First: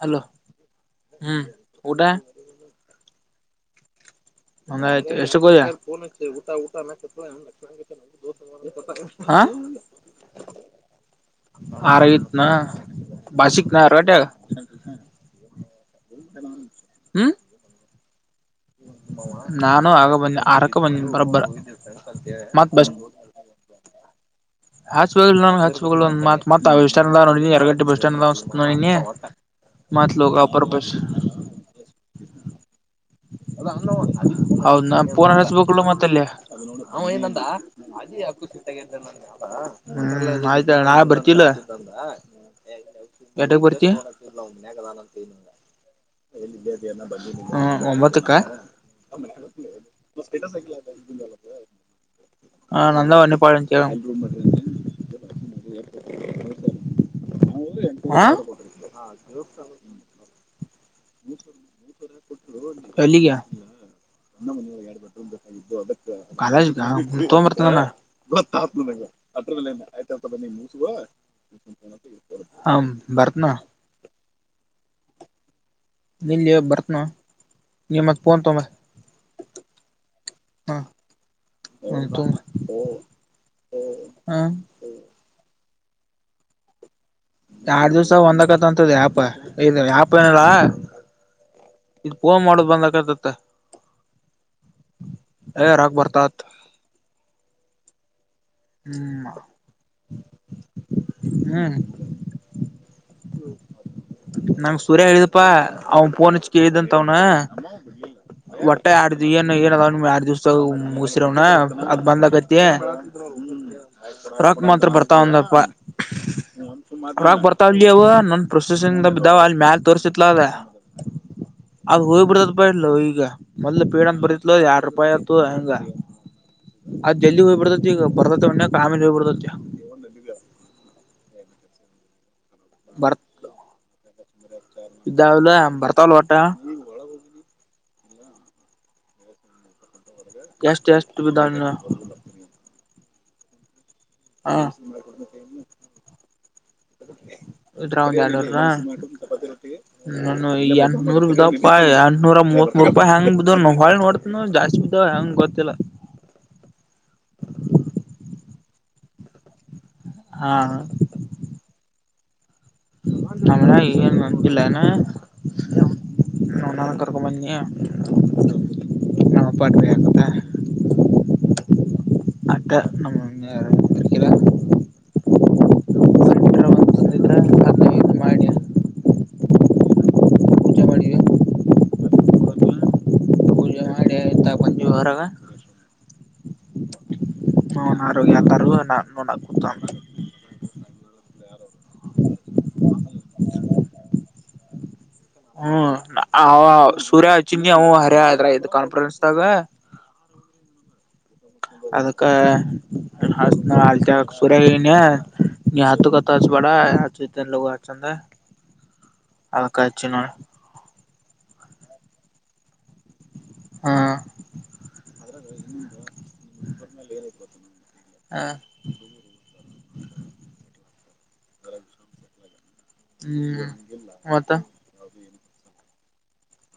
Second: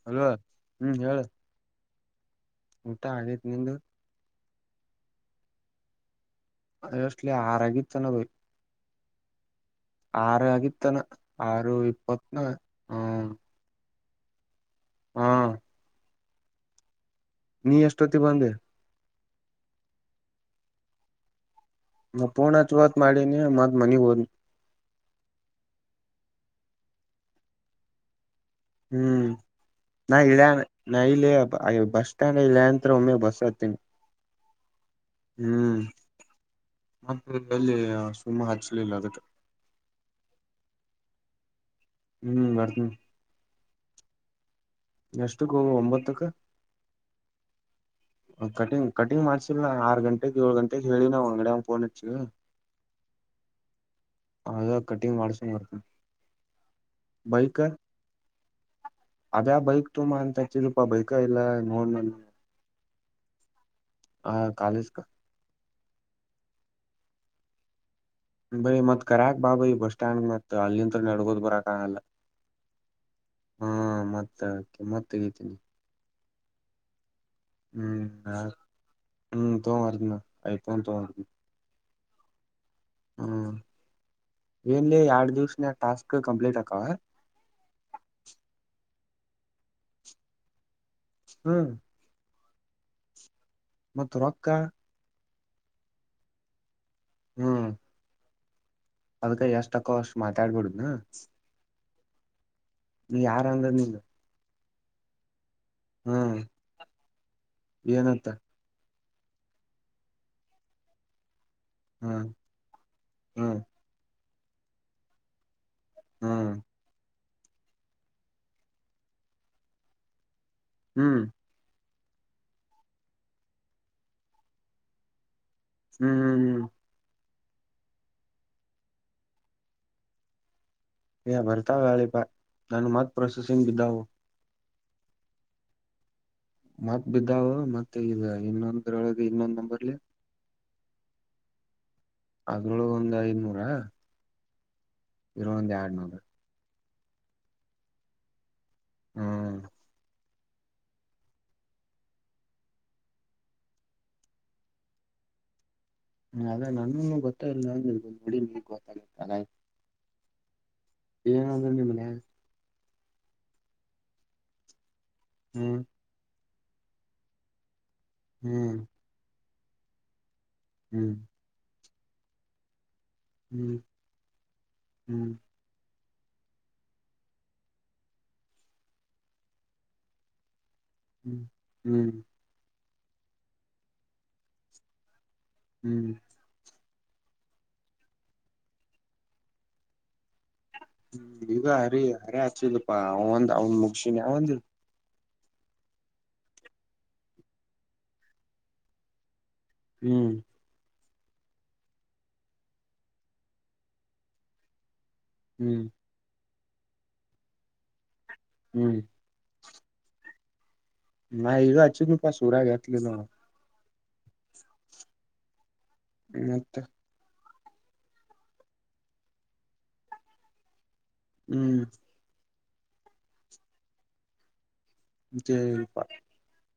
Hello ಅಲ್ವಾ ಹ್ಮ್ ಊಟಾ [unintelligible] ಊಟಾ ಆಗೈತಿ ನಿಂದು. [unintelligible] ನಂದು ಆಗೈತಿ ಎಷ್ಟಕ ಹೊದಿ [unintelligible] ಆಲ್ಮೋಸ್ಟ್ಲಿ ಆರ ಆಗಿತ್ತೆನ್ [unintelligible] ಹಾ ಆರು ಆಗಿತ್ತನ ಆರು [unintelligible] ಆರ ಇಪ್ಪತ್ನ ಆಗಿತ್ತನ್ನ ಹ ಬಾಷಿಕ ನ ಅರನಿಹೊಟ್ಟಿ. [unintelligible] ಹಾ ಹ್ಮ್ ನೀ ಎಷ್ಟೊತ್ತಿಗಿ ಬಂದಿ. ನಾನು ಆಗ ಬಂದ್ನಿ ಆರಕ್ಕ ಬಂದ್ನಿ ಬರಬ್ಬರ್ ಮತ್ ಬಸ್ ಏನ್ ಇಲ್ಲಣ್ಣ ಮತ್ ಮನೆಗ್ ಬಂದನ್. ಹಚ್ಬ ನ ಹಚ್ ಮತ್ತತ್ ಆಸ್ಂಡ ನೋ ಎರಗಡ್ಡೆ ಬಸ್ಸ್ಟ್ಯಾಂವ್ ಹ್ಮ್ ನಾ ಇಳ್ಯಾನ್ ಬಸ್ ನ ಇಲ್ಲಿ ಬಸ್ ಸ್ಟ್ಯಾಂಡ್ ಇಳ್ಯಾನ. ಹೌದನ ಫೋನರ ಹಚ್ಬೇಕಿಲ್ ಹ್ಮ್ ಮತ್ ಅಲ್ಲಿ. ಮತ್ತ ಎಲ್ಲಿ ಸುಮ್ಮ ಹಚ್ಲಿಲ್ಲ ಅದಕ್ಕೆ ಹ್ಮ್ ಆಯ್ತಏಳ ನಾಳೆ ಬರ್ತಿಲ್ಲ ಹ್ಮ್ ಬರ್ತನಿ ಏಟಕ್ ಬರ್ತಿ? ಎಷ್ಟಕ್ ಹೋಗ ಒಂಬತ್ತಕ್ ಅ ಒಂಬತಕ್ಕ. ಅವ ಕಟಿಂಗ್ ಕಟಿಂಗ್ ಮಾಡ್ಸಿಲ್ಲ ಆರ್ ಗಂಟೆಗೆಗ್ ಏಳಳ್ ಗಂಟೆಗೆ ಹೇಳಿ ಅವನ್ಗ್ ಅಂಗಡಿವಂಗ್ ಫೋನ್ ಹಚ್ಚಿ. ಹಾ ನಂದಾ ಎನಿ ಪಾಯಿಂಟ್ ಹೇಳಂಗ. ಅದ ಕಟಿಂಗ್ ಮಾಡ್ಸಂಗ ಬರ್ತನಿ ಹಾ... ಅದೇ ಬೈಕ್ ತೊಂಬಾ ಅಂತ ಹಚ್ಚಿದ್ಲಪ್ಪ ಬೈಕ ಇಲ್ಲ ನೋಡ್ ನನ್ ಎಲ್ಲಿಗೆ ಆ ಕಾಲೇಜ್ ಕಾಲಗ ಐತಾ ಹೂ ತೋಂದು ಬರ್ತೀನಿ ಏಳ ನಾ. ಬೈ ಮತ್ ಕರಿಯಾಕ್ ಬಾ ಬೈ ಬಸ್ ಸ್ಟ್ಯಾಂಡ್ ಮತ್ ಅಲ್ಲಿಂದ್ರ ನಡಕೋತ ಬರಾಕ ಆಗಂಗಿಲ್ಲ. ಹ ಬರ್ತನಿ ಏಳ ಹಾ ಮತ್ತಕೆ ಮತ್ತಗಿತೀನಿ ನಿಲ್ಲೇ ಬರ್ತನಾ ಹ್ಮ್ ಹಾ ಹ್ಮ್ ತೊಗೊಂಡು ಬರ್ತೀನಿ ಐ ಪೋನ ತಗೊಂಡು ಬರ್ತೀನಿ. ಹೂ ತೋಂಬಾ ಹ್ ಏನ್ಲೇ ಎರಡು ಈ ಎರಡು ದಿವಸ್ನ್ಯಾಗ ಟಾಸ್ಕ್ ಕಂಪ್ಲೀಟ್ ಅಕ್ಕವ್ವ. ಎರಡ್ ದಿವ್ಸ ಒಂದಕತ ಅಂತದ ಯಪ ಇ ಯ್ಯಾಪ ಏನಲ್ಲಾ ಹ್ಮ್ ಇದು ಪೋನ್ ಮಾಡೋ ಬಂದಕತತ್ತ ಮತ್ತು ರೊಕ್ಕ ಯ ರಾಗ ಬರ್ತಾತ್ ಹ್ಮ್ ಹ್ಮ್ ಅದ್ಕ ಎಷ್ಟ ತಕ್ಕೋ ಅಷ್ಟ್ ಮಾತಾಡ್ಬಿಡುದ್ನ ಹ್ಮ್ ನೀ ಯಾರ ಅಂದ್ರ ನೀನ್ ನಂ ಸುರ್ಯ ಎ್ದಪ್ಪಾ ಅವನ್ ಹ್ಮ್ ಪೋನ್ಚ್ ಕ್ದಂತ ಅವನು ಏನಂತ ಒಟ್ಟೆ ಆರ್ ಏನು ಏನ ಅದಾವ ಆರಡ್ ದಿವಸ ಮುಸರವ್ನ ಅದ್ ಬಂದ್ ಆಗತಿ ಹಾ ಬರಾಕ್ ಮಾತ್ರ ಬರ್ತಾಾವಂದಪ್ಪ ಹಾ ಾಕ್ ಬರ್ತಾವಲಿ ಅ ಅವ್ ನನ್ ಪ್ರೊಸೆಸಂಗ ಬ ಇದಾವ ಅಲ್ಲಿ ಮ್ಯಾಲ ತೋರ್ಸತಿತ್ಲದ ಹ್ಮ್ ಅದ ಹೋಯ್ ಬಿಿಡತದ ಬಲ ಈಗೊ್ ಪೀಡ್ ಬರೀತ್ಲ್ ಯರ ರೂಪಾಯಿ ಆಯತು ಹಂಗ ಹ್ಮ್ ಹ್ಮ್ ಹ್ಮ್ ಅದ್ ಜದಿ ಹೋಗ್ಬ ಬಿಡ್ತತಿಗ ಬರ್ತವ ಒಣ್ಣ ಆಾಮೇಲೆ ಹೋಗ್ಬ ಬಿತತಿ ಹಗ [inaudible] ಏ ಬರ್ತಾವ ಅಳಿಪಾ ನಾನು ಮತ್ ಪ್ರೋಸೆಸಿಂಗ್ ಇದಿದ್ದವು ಇದಾವ ಬರ್ತಾವಲ್ ಒಟ್ಟ ಮತ್ತ್ ಬಿದ್ದಾವ ಮತ್ತೆ ಈಗ ಇನ್ನೊಂದರೊಳಗೆ ಇನ್ನೊಂದ್ ನಂಬರ್ಲಿ ಎಷ್ಟು ಎಷ್ಟು ಬಿಧಾಣ ಅದ್ರಳು ಒಂದ್ ಐದ ಮೂೂರ ಹಾ ಇರ ಒಂದ ಎರಡ್ ನೋಡ ಇದರಾಗ ಒಂದೆರಡು ಹ್ಮ್ ನೂರ ನಾನು ಈ ಎಂಟ್ನೂರಾಯಿ ಎಂಟುನೂರ ಮೂತ್ ಮೂರು ರೂಪಾಯಿ ಹೆಂಗ್ ಹೊಳಿ ನೋಡ್ ಇ ಜಾಸ್ತಿ ಬಿತ್ ಹೆಂಗ ಗೊತ್ತಿಲ್ಲ ಹ ಅದ ನಾನೂ ಗೊತ್ತ ಇಲ್ಲ ಅಂದ ನೋಡಿ ನಿಮಗ್ ಗೊತ್ತಾಗತ್ತಲಯ ಹಾ ಏನಂದ್ರ ನಿಮ್ಮನೆ ನಮ್ಮಾ ಏನ್ ಅಂದಿಲ್ಲನ ಹ್ಮ್ ನನ ಕರಕ ನೀ [unintelligible] ಹ್ಮ್ ನಮ್ಮ ಪಾಠ್ರ ಕಥಾ [unintelligible] ಹ್ಮ್ ಮತ್ತೆ ನಮ್ಮ ಹ್ಮ್ [inaudible] ಹ್ಮ್ ತಂದಿದ್ರ ಅದನ್ನ ಇದ್ ಮಾಡಿ ಪೂಜೆ ಮಾಡಿವಿ ಹ್ಮ್ ಂ [unintelligible] ಹೊರಾಗ ಹ್ಮ್ ನೋಗ ಕಾರ ನೋತ [unintelligible] ಹ್ಮ್ ಈಗ ಅರಿ ಅರಿ ಆಚಿಲ್ಲಪ್ಪಾ ಅವ ಒಂದ್ ಅವ್ನ್ ಮುಗಶಿನಿ ಅವಂದಿಲ್ಲ ಹ್ಮ್ ಅವ ಸೂರ್ಯ ಅಚ್ಚಿನ ಅವು ಹರ ಆದ್ರ ಇದ್ ಕಾನ್ಫಿಡೆನ್ಸ್ ಹ್ಮ್ ಅದಕ್ಕ ಹ ಅಲ್ಚ ಸುರನ್ ನೀ ಹ್ಮ್ ಹತ ಹ ಬಡಾ ಯ ಚ ಲಗು ಹಚ್ಚ ಅಂದ [unintelligible] ಹ್ಮ್ ಅದಕ್ಕ ಹಚ್ಚಿನ್ ನೋಡ್ ನಗ ಅಚ್ಚನು ಪಾಸುರಾ ತ್ಲಿ ನ [inaudible] ಹಾ ಮತ್ತ [inaudible] ಹಾ ಹ್ಮ್ ಹ್ಮ್ ಮತ್ತ ಜಯಪಾ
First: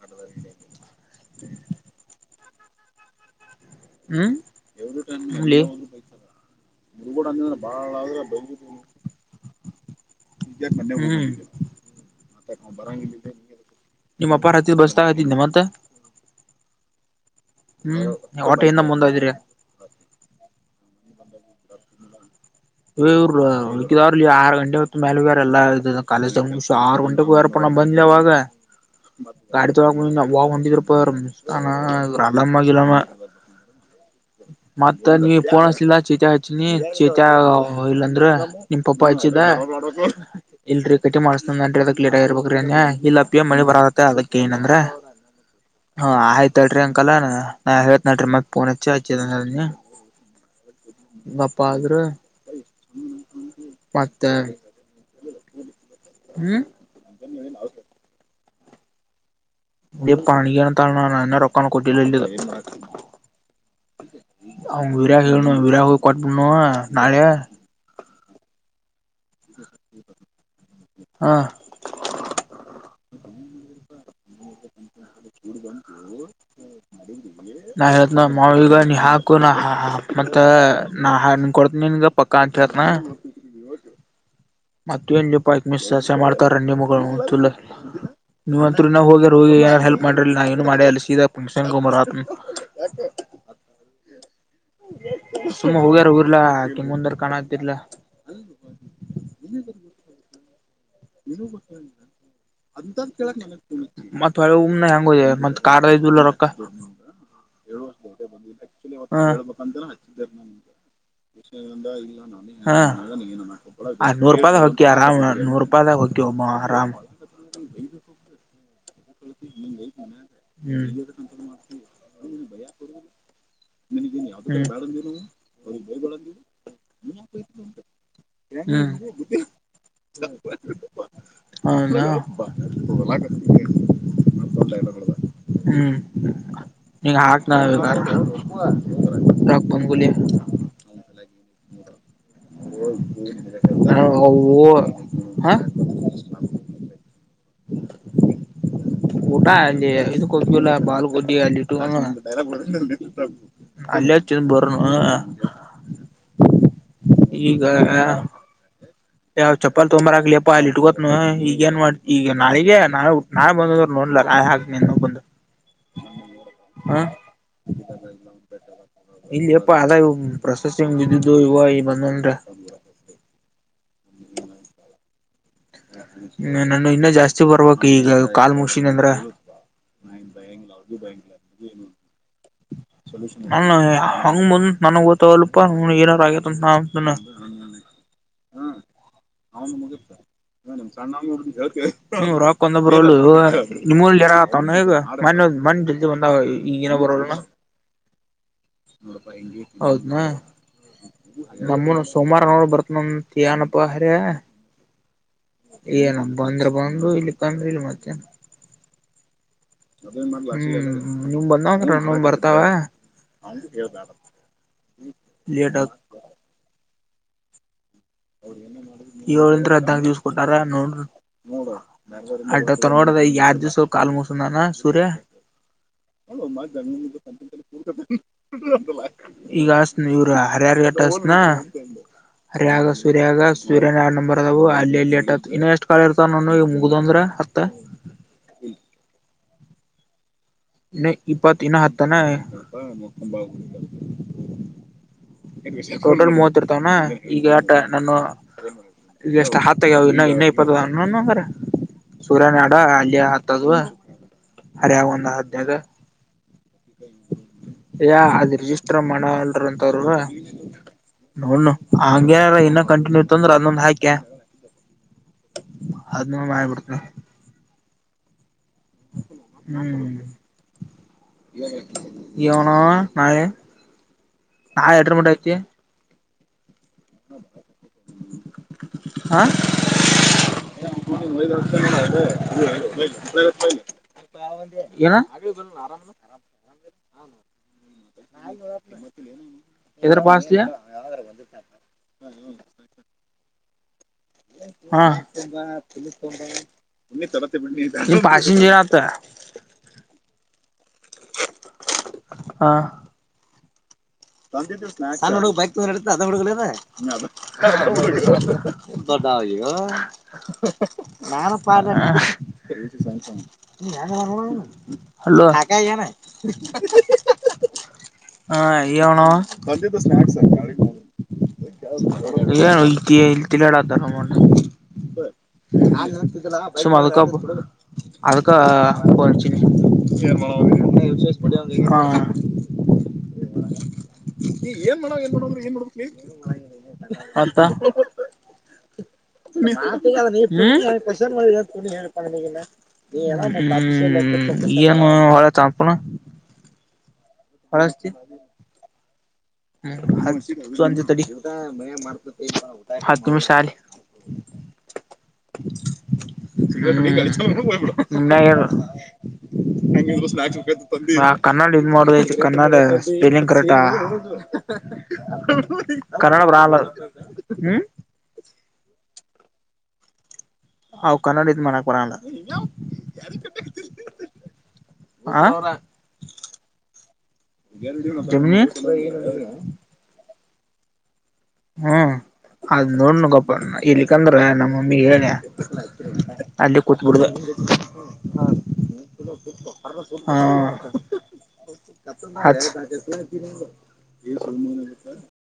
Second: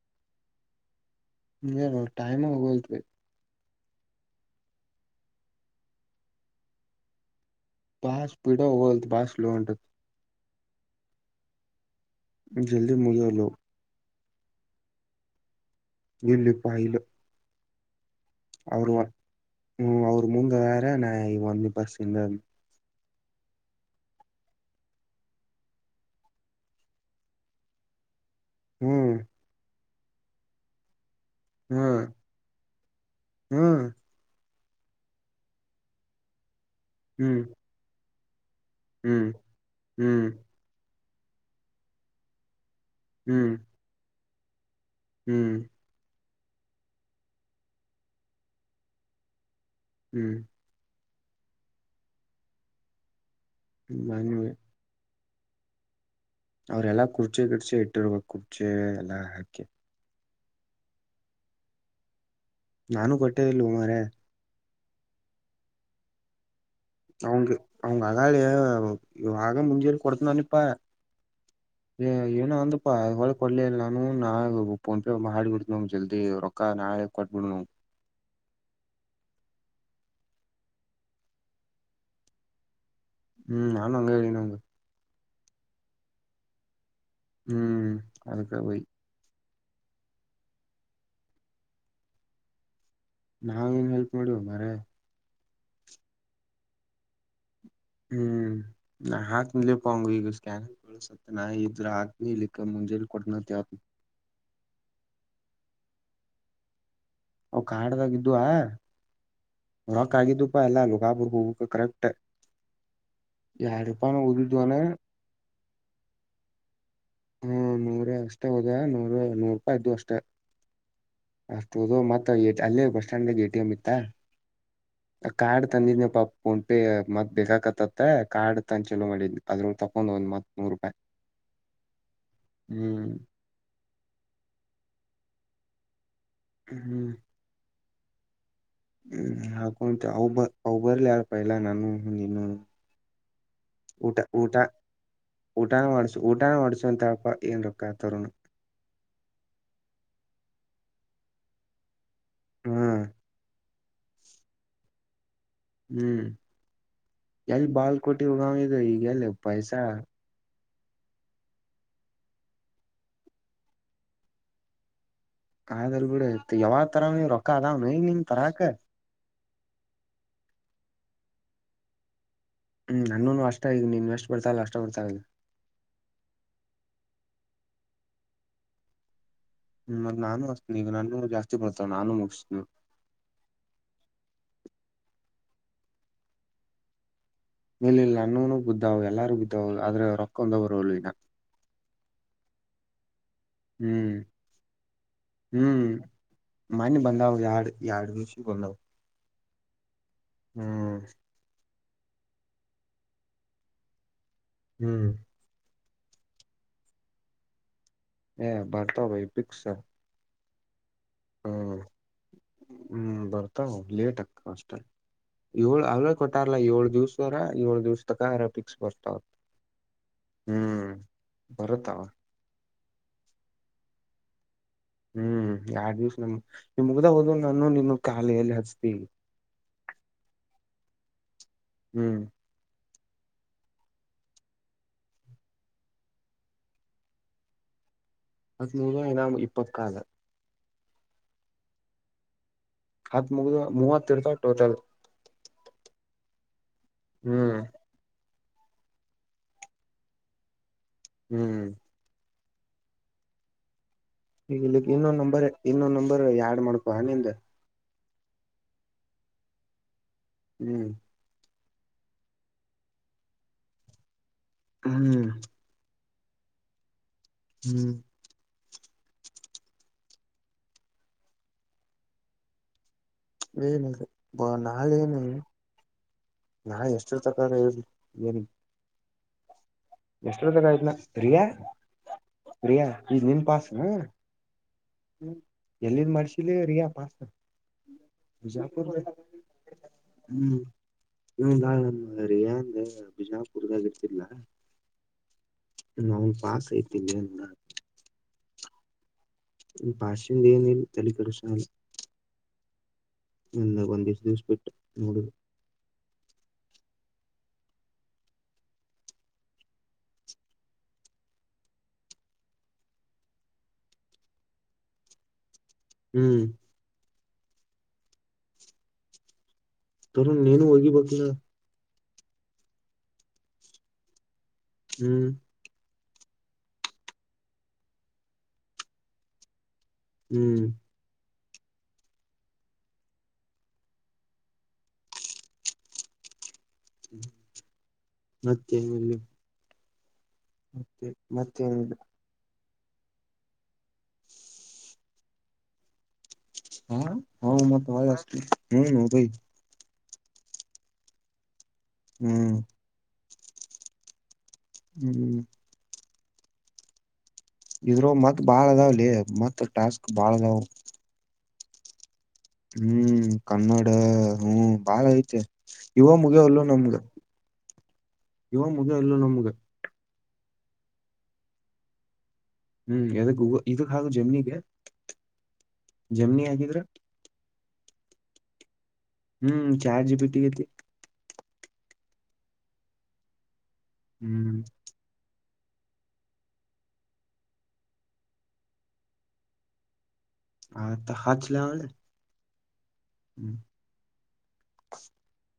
[inaudible] ಹ ಟೈಮ್ ಹಗೋಲ್ತ್ ಹ್ಮ್ ಬಾಸ್ ಪಿಡೋ ಲ್ ಬಾ ಲೋಂಟ ಇದ ಹ್ಮ ಜಲ್ದಿ ಮುಜಲೋ ನಿಮ್ಮ ಅಪ್ಪ ರಾತ್ರಿ ಬಸ್ಸನಾಗ ಹತ್ತೀನ ಮತ್ತೆ ಎಲ್ಲಿ ಪಾಯ ಇಲು ಹ್ಮ್ ವಟ್ಟ ಇನ್ನ ಮುಂದ ಅದಿರಿ ಹ್ಮ್ ಅವ್ರು ಮುಂದವರ ನಾ ಇ ಒಂದ ಬಸ್ಸ ಹಿಂದ ಅದೇನಿ ಇವರುಿದಾವ್ರಲ್ಲಿ ಆರು ಗಂಟೆ ಹೊ ಮೇಲೆ ಬಾರ ಎಲ್ಲ ಇ ಕಾಲೇಜ್ದಷ ಆರು ಗಂಟೆಗಾರ ಅ ನಾ ಬಂದ್ಿಲ್ಲ ಅವಾಗ ಹ್ಮ್ ಗಾಡಿ ತೊಳಕ ವ್ ಹೊಂದಿದರು ಪ ಹಾ ಅಲ್ಲಮ್ಮಗಲಾಮ ಹಾ ಮತ್ತ ನೀವ ಪೋನಸ್ಲಿಲ್ಲ ಚೀತ ಹಚ್ಚಿನಿ ಚೀತ ಹ್ಮ್ ಇಲ್ಲಂದ್ರ ನಿಮ್ ಪಾಪ ಹ್ಮ್ ಅಜಿದ ಹ್ಮ್ ಇಲ್ರರಿ ಕಟ್ಟಿ ಮಾಡ್ಸ್ನನ್ರಿ ಅದಕ್ ಲೇಟ್ ಆಗಿರ್ಬೇಕಕ್್ರೀ ಅನ್ಯ ಇಲ್ಲ ಪಿಯ ಹ್ಮ್ ಮಣಿ ಬರಾರದತ್ತ ಅದಕ್ಕ ಏನಂದ್ರೆ ಹ್ಮ್ ಹ ಆಯ್ತಳ್ರರಿ ಅಂಕಲ್ಲಾ ಹೇಳ್ತ್ ನಡ್ರರಿ ಮತ್ ಪೋನ್ಚ್ಚಿ ಹಚ್ಚಿ ಹ್ಞ ಪ್ಪ ಆದ್ರೆ ಮತ್ತೆ ಮನ್ವಿ ಹ್ಮ್ ಅವ್ರೆಲ್ಲಾ ಕುರ್ಚಿ ಕಡ್ಸಿ ಇಟ್ಟಿರ್ಬೇಕ ಕುರ್ಚಿ ಎಲ್ಲಾ ಹಾಕಿ ಇ ಪಣಿಗೆನ ತ ಅ ರೊಕ್ಕಣ ಕೊಟ್ಟಿಲಲ್ಲಿ ನಾನು ಕೊಟ್ಟೇ ಇಲ್ ಉ ಮಾರ ಅವ್ ವರಾಗ್ ಹೇಳ ವರಾಗ್ ಕಟ್ ಬಣ್ಣ ಅವಂಗ ಅವಂಗ ಅಗಾಾಲ ಆಗ ಮುಂಜಿಯರಿ ಕೊಡತನನಪಾ ಹಾಂ ಏನ ಅಂದ ಪ ಹೊಳ ಕೊಡ್ಲಿಲ್ಲ ನಾನು ನಾ ಫೋನ್ ಪೇಮ್ಮ ಹಾಿಬಿಡ್ತ ನವು ಜಲ್ದಿ ರೊಕ್ಕ ನಾಳೆ ಕೊಟ್ಬಿಡವು ನಾ ಹೇಳ್ತನ ಮಾವ ಈಗ ನೀ ಹಾಕು ನಾ ಮತ್ತ ನಾ ಕೊಡ್ತಿನ್ಗ ಪಕ್ಕ ಹಕತ್ನ ಹ್ಮ್ ನಾನು ಅಂಗ ಹೇಳನವಂಗ ಮತ್ತ ಏನ್ ಜಪಕ್ ಮಿಸ್ಸ ಮಾಡ್ತಾರ ನಿಮ ಹ್ಮ್ ಅದಕ್ಕ ಬೈ ನೀವಂ ನ ಹೋಗ್ಯ ಅವ ಏನ ಹೆಲ್ ಮಾಡ್ರಿ ನಾ ಏನು ಮಾಡ ಅಲಸಮರ್ ನಾವೇನ್ ಹೆಲ್ಪ್ ಮಾಡಿವ ಮ್ರ ಸುಮ್ಮ ಹೋಗ್ಯಾರ ಉರ್ಲಾ ಆಕೆ ಮುಂದರ್ ಕಾಣ ಆಗ್ತಿರ್ಲಾ ಹ್ಮ್ ಹಾಕಲೆ ಪಾೌಂಗೀ ಈಗುಷಕಣ ಬಳಸತ್ ನಾ ಇದ್ರೆ ಆಗ್ ಇಕ್ಕೆ ಮುಂಜೇಲಿ ಕೊಡ್ನೋವ ಮತ್ತ ಳ ಊ್ ನ ಹಂಗೋುದು ಮ ಕಾರ್ಡದುುಲ್ಲ ರಕ್ಕ ಕಾಡ್ದಾಗ ಇದಿದ್ದ್ುವ ಹೇಳ್ಬೇಕ ಅಂತ ಹ ನಗೆ ಲೋಕಾಪುರ್ ಹೋಗಕ ಕರೆಕ್ಟ್ ಎರಡ್ ರೂಪಾನ ನೂರು ರೂಪಾಯ ಉಳಿದ್ವನ ಹೋಗಕಿ ಆರಾಮ್ ನೂ ಅಪ್ಪದ ಹೋಗಕೋಮ್ಮ ಆರಾಮ್ ಹಾ ನೂರ ಅಷ್ಟೇ ಹೋದ ನೂರ ನೂರು ರೂಪಾಯಿ ಇದ್ದ ಅಷ್ಟೇ ಹ್ಮ್ ಅಷ್ಟದು ಮತ್ತ ಅಲ್ಲೇ ಬಸ್ ಸ್ಟ್ಯಾಂಡ್ಗೆ ಎ ಟಿ ಎಂ ಇತ್ತಾ ಕಾ ಕಾರ್ಡ್ ತಂದಿದ್ನಿಪ್ಪಾ ಫೋನ್ ಪೇ ಮತ್ ಬೇಕಕತ್ತತ್ತ ಕಾರ್ಡ್ ತಂದ ಹ್ಮ್ ಚಲೋ ಮಾಡಿದನಿ ಅದ್ರ ಒ ತಕೊಂಡ್ ಒಂದ್ ಮತ್ ನೂರು ರೂಪಾಯಿ ಹ್ಮ್ ಹಾ ಹ್ಮ್ ಹ್ಮ್ ಹಂಗ ಹಾಕ್ನ ಹ್ಮ್ ರಕ್ ಬಂಗುಲಿ ಹಾಕಂಟು ಅ ಅ ಬರ್ಲಿ ಯಾರ ಪ ಇಲ್ಲಾ ನಾನು ನೀನು ಊಟ ಅವು ಊಟ ಹ ಊಟಾನ ಮಾಡಸು ಊಟಾನ ಮಾಡಸು ಅಂತಪ್ಪ ಏನ್ ರೊಕ್ಕ ಆ ತರಣ ಊಟ ಅಲ್ಲಿ ಇದು ಕೊಬ್ಬಿಲ್ಲ ಬಾಲುಗೊಡ್ಡಿ ಅಲ್ಲಿಟ್ಟು ಹ್ಮ ಅಲ್ಲ ಬರ ಹ್ಮ್ ಈಗ ಎಲ್ಲಿ ಬಾಳ್ಕೋಟಿ ಹಗ ಇದು ಈಗಗೆಲ್ಲ ಚಪ್ಪಲ್ ತ ಮಮ್ಮ ಆಗ್ಲಿ ಅಪ್ಪ ಅಲ್ಲಿ ಇಟ್ಕೋತ್ನು ಈಗ ಏನ್ ಮಾಡ್ತಿ ಈಗ ನಾಳ ನಾೇ ನಾಳ ಬಂದ್ರು ನೋಡ್ಲ ನಾೆ ಹಾ ಬಂದ ಕದಾರ ಬಿಡ ಯಾವಾಗ ತರ ನೀ ರೊಕ್ಕ ಅದಾವ್ ನನ್ ತರಾಕ ಇಲ್ಲಿ ಯಪ್ಪಾ ಅದ ಪ್ರೊಸೆಸಿಂಗ್ ಇದಿದುದುು ಇವ ಈ ಬಂದ ಅಂದ್ರೆ ಹ್ಮ್ ನನ್ನೂ ಅಷ್ಟ ಈಗ ನೀನ್ವೆ ಎಸ್ಟ್ ಬರ್ತಲ್ಲ ಅಷ್ಟ ಬರ್ತಾ ಹ್ಮ ನಾನು ಇನ್ನ ಜಾಸ್ತಿ ಬರ್ಬೇಕಕ್ ಈಗ ಕಾಲ್ ಮುಶನ್ ಅಂದ್ರ ಹ್ಮ್ ಮತ್ತ ನಾನು ಅಸ್ತನಿ ಈಗ ನಾನು ಜಾಸ್ತಿ ಬರ್ತ ನಾನು ಮುಗಿಸತನಿ ನಾನ ಹಂಗ ಬಂದ ನನಗ್ ಗೊತ್ತ ಅಲ್ಪ ಏನಾರ ಆಗೇತ ನ ಅನ್ನ ಮೇಲೆಲ್ಲ ಅನ್ನನು ಬುದ್ದ ಎಲ್ಲಾರೂ ಬುದಿದ್ದ ಆದ್ರೆ ರೊಕ್ಕೊಂದ ಬರು ಇಗ ಜತೆ ಹ್ಮ ರಾಕ್ ಕೊಂದಬ್ರಳು ನಿಮ ಹ್ಮ್ ಜರತ ಈಗ ಮ ಮ ಹ್ಮ್ ಜಜ ಬಂದ ಈಗಏನ ಬರೋ ಯಾರ್ಡ್ ದಷಿ ಬೋಲಾವ ಹೌದನಾ ಹ್ಮ ನಮ್ಮ ಸೋಮಾರ ನೋರು ಬರ್ತ್ನಂತಿಯನಪ್ಪಾ ಅರ ಹ್ಮ್ ಏನ ಬಂದ್ರ ಬಂದ ಇಲ್ಲಿ ಬಂದ್ರೆ ಇಲ್ಲಿ ಮತ್ತೇ ಬರ್ತಾವ ಭೈ ಪಿಕ್ಸ ಹ್ಮ್ ನೀವ್ ಬಂದಾವಂದ ಬರ್ತಾವ ಹ್ಮ್ ಬರ್ತಾವ ಲೇಟ್ ಆಗ್ತ ಅಷ್ಟ ಲೇಟ್ ಏಳ ಆಗ ಅವೇ ಕೊಟ್ಟಾರಲ್ಲ ಏಳು ದಿವ್ಸವರ ಏಳು ದಿವ್ಸ, ಅರಬಿಕ್ಸ್ ಬರ್ತ ಏಳಂದ್ರ ಹದ್ನಾಲ್ಕು ದಿವ್ಸ ಹ್ಮ್ ಬರುತವಾ ಅತ ನೋಡದ ಈ ಯಾರ್ ದಿವಸವ ಕಾಲ್ ಮೋಸದಾನ ಹ್ಮ್ ಆರಡ್ ದಿವ್ಸ ನಮ್ ನಿ್ ಮುಗ್ದ ಹೋದ ನಾನು ನಿಮ ಕಖಾಲಲ್ಲಿ ಹಚ್ತೀ ಈಗ ಅಸನ ಇವ್ರ ಹರಹರ್ಗಟ್ಟಸ್ನಾ ಹ್ಮ್ ಹರ್ಯಗ ಸೂರ್ಯಗ ಸೂರ್ಯನ್ ಎರಡ್ ನಂಬರ್ ಅದವು ಅಲ್ಲಿ ಲೇಟ್ ಆತ್ ಇನ್ನು ಎಷ್ಟ್ ಕಾಲ ಇರ್ವ ನ ಈಗ ಮುಗ್ದಂದ್ರ ಹತ್ತ ಹದ ನೂರು ಏನ ಇಪ್ಪತ್ ಕಾಲ್ ನ ಇಪ್ಪತ್ ಇನ್ನ ಹ ನ ಹತ್ ಮುಗ ಮೂವತ್ತ ಇಡ್ತಾವ ಟೋಟಲ್, ಟೋಟಲ್ ಮೂವತ್ ಇರ್ತವನಾ ಈಗ ಹ್ಮ್ ನಾನು ಇಷ್ಟ ಹತ್ತಾಗ ಯಾವದು ಇನ್ನು ಇನ್ನ ಇಪ್ಪತ ನ ಹಂಗಾರ ಹ್ಮ್ ಸೂರ್ಯ ನ ಅಡ ಅಲ್ಲಿ ಹತ್ತದ ಈ ಇಲ್ಲಿ ಇನ್ನೊ್ ನಂಬರ್ ಇನ್ನೊಂದ ನಂಬರ್ ಎಾರ್ಡ್ ಮಾಡ್ಕೋ ಹನಂದ ಯ ಅದ್ ರಿಜಿಸ್ಟರ್ ಮಾಡಲ್ರ ಅಂತ ಅವ್ರರು ಹ್ಮ್ ನೋಡ್ ಹಂಗ್ಯಾರ ಇನ್ನ ಕಂಟಿನ್ಯೂ ಇತ್ತ ಅಂದ್ರ ಅದೊಂದ್ ಹಾಕ್ಯ ಹ್ಮ್ ಅದ ನ ಮಾಡಯ್ಬಿಡ್ತಿ ಹ್ಮ್ ಹ್ಮ್ ಯವನ ಏನ ಬ ನಾಳ ನು ಮಟ ಐತಿ ನಾ ಎಷ್ಟು ಇರ್ತಕ್ಕ ಹೇಳಿ ಏನ್ ಹಾ ಎಷ್ಟರದಾಗ ಆಯ್ತ್ನಾ ರಿಯಾ ರಿಯಾ ಈಗ ನಿನ್ ಪಾಸ್ ಅ ಏ ಆರಾಮಲ್ಲರ ಎಲ್ಲಿದ್ ಮಾಡ್ಸಿಲಿ ರಿಯಾ ಪಾಸ್ ಬಿಜಾಪುರ್ ಇಧರ ಪಾಸತಿ ಆ ಇೊಂದಾಳ ನಮ್ ರಿಯಾಂದ ಬಿಜಾಪುರ್ದಾಗ ಇರ್ತಿರ್ಲ ಹಾ ನನ್ ಪಾಸ್ ಐತೀನಿ ನಿ ಪಾಚಿಜರತ ಪಾಶಚಿನ ತಲ ಕೃಶ ನಿ ಬಂದ [inaudible] ತ ಎಡ ದದ ಮುಡಕಲದ ತಡ ನಾರ ಪ ನೀ ಯಗ ಬರ ಹಲೋ ಎನ್ ಹ್ಮ್ ಮಾಡಾವಾ? [inaudible] ಸರ್ ಹೋಗಿ ಬಿಲ್ಲ ಇ ಇಲ್ತಿಲ್ಲಡ್ದಾಮ ಹ್ಮ್ ಅಕ್ಕ ಅದಕ್ಕಾ ಶೇರ್ ಮಾಡ ಹ್ಮ್ ನೀ ಏನ್ ಮಾಡ ಏನ್ ಮಾಡದ ಏನ್ ಮಾಡ ನೀ ಅಂತ ಮತ್ತೇನಿಲ್ಲ ಹ ಮತ್ತೆ ಮತ್ತೇನಿಲ್ಲ ಏನು ಹೊಲಕ್ ಹಾಕುಮ್ ಹಾ ಹೌ ಮತ್ತ ಹೊ [unintelligible] [unintelligible] ಹ್ಮ ಅಂತೆ ತಡಿ ಹ್ಮ್ ಹಾತ್ತುಮಿ ಶಾಲೆ. ಹ್ಮ್ ಹ್ಮ್ ಇದ್ರೊಳಗ ಮತ್ ಬಾಳ ಅದಾವ್ಲಿ ಮತ್ ಟಾಸ್ಕ್ ಬಾಳ ಅದಾವ [unintelligible] [inaudible] ಹಾ ಕನ್ನಡ ಇದ್ ಮಾಡದಐತಿ ಕನ್ನಡ ಹ್ಮ್ ಸ್ಪೆಲ್ಲಿಂಗ್ ಕರೆಕ್ಟಾ. ಕನ್ನಡ ಹ್ಮ್ ಬಾಳ ಐತೆ ಇವ ಕನ್ನಡ ಮುಗಿಯವಲ್ಲೂ ಬರಲ್ಲ ನಮ್ಗ ಇವ ಮುಗ ಇಲ್ಲ ನಮ್ಗ. ಹಾವು ಕನ್ನಡಿ ಇದು ಮಾಡಕ್ ಬರಲ್ಲ. ಹ್ಮ್ ಎದಕ್ಕ ಇದಕ್ ಹಾಗು ಜಮನಿಗೆ ಆ ಜಮನಿ ಆಗಿದ್ರ. ಜಮಿನಿ ಹ್ಮ್ ಚಾರ್ಟ್ ಜಿ ಟಿ ಟಿ ಹ್ಮ್ ಅದ್ ನೋಡ್ಣ ಗಪ್ಪಣ್ಣ ಇಲ್ಲಿಕಂದ್ರ ಹ್ಮ್ ನಮ್ಮ. ನಮಗ್ ಹೇಳ ಅಲ್ಲಿ ಕುೂತ್ಬಿಡ್ದ. ಹ ಆತ ಹಚ್ಲ ಹ್ಮ್ ಹಚ್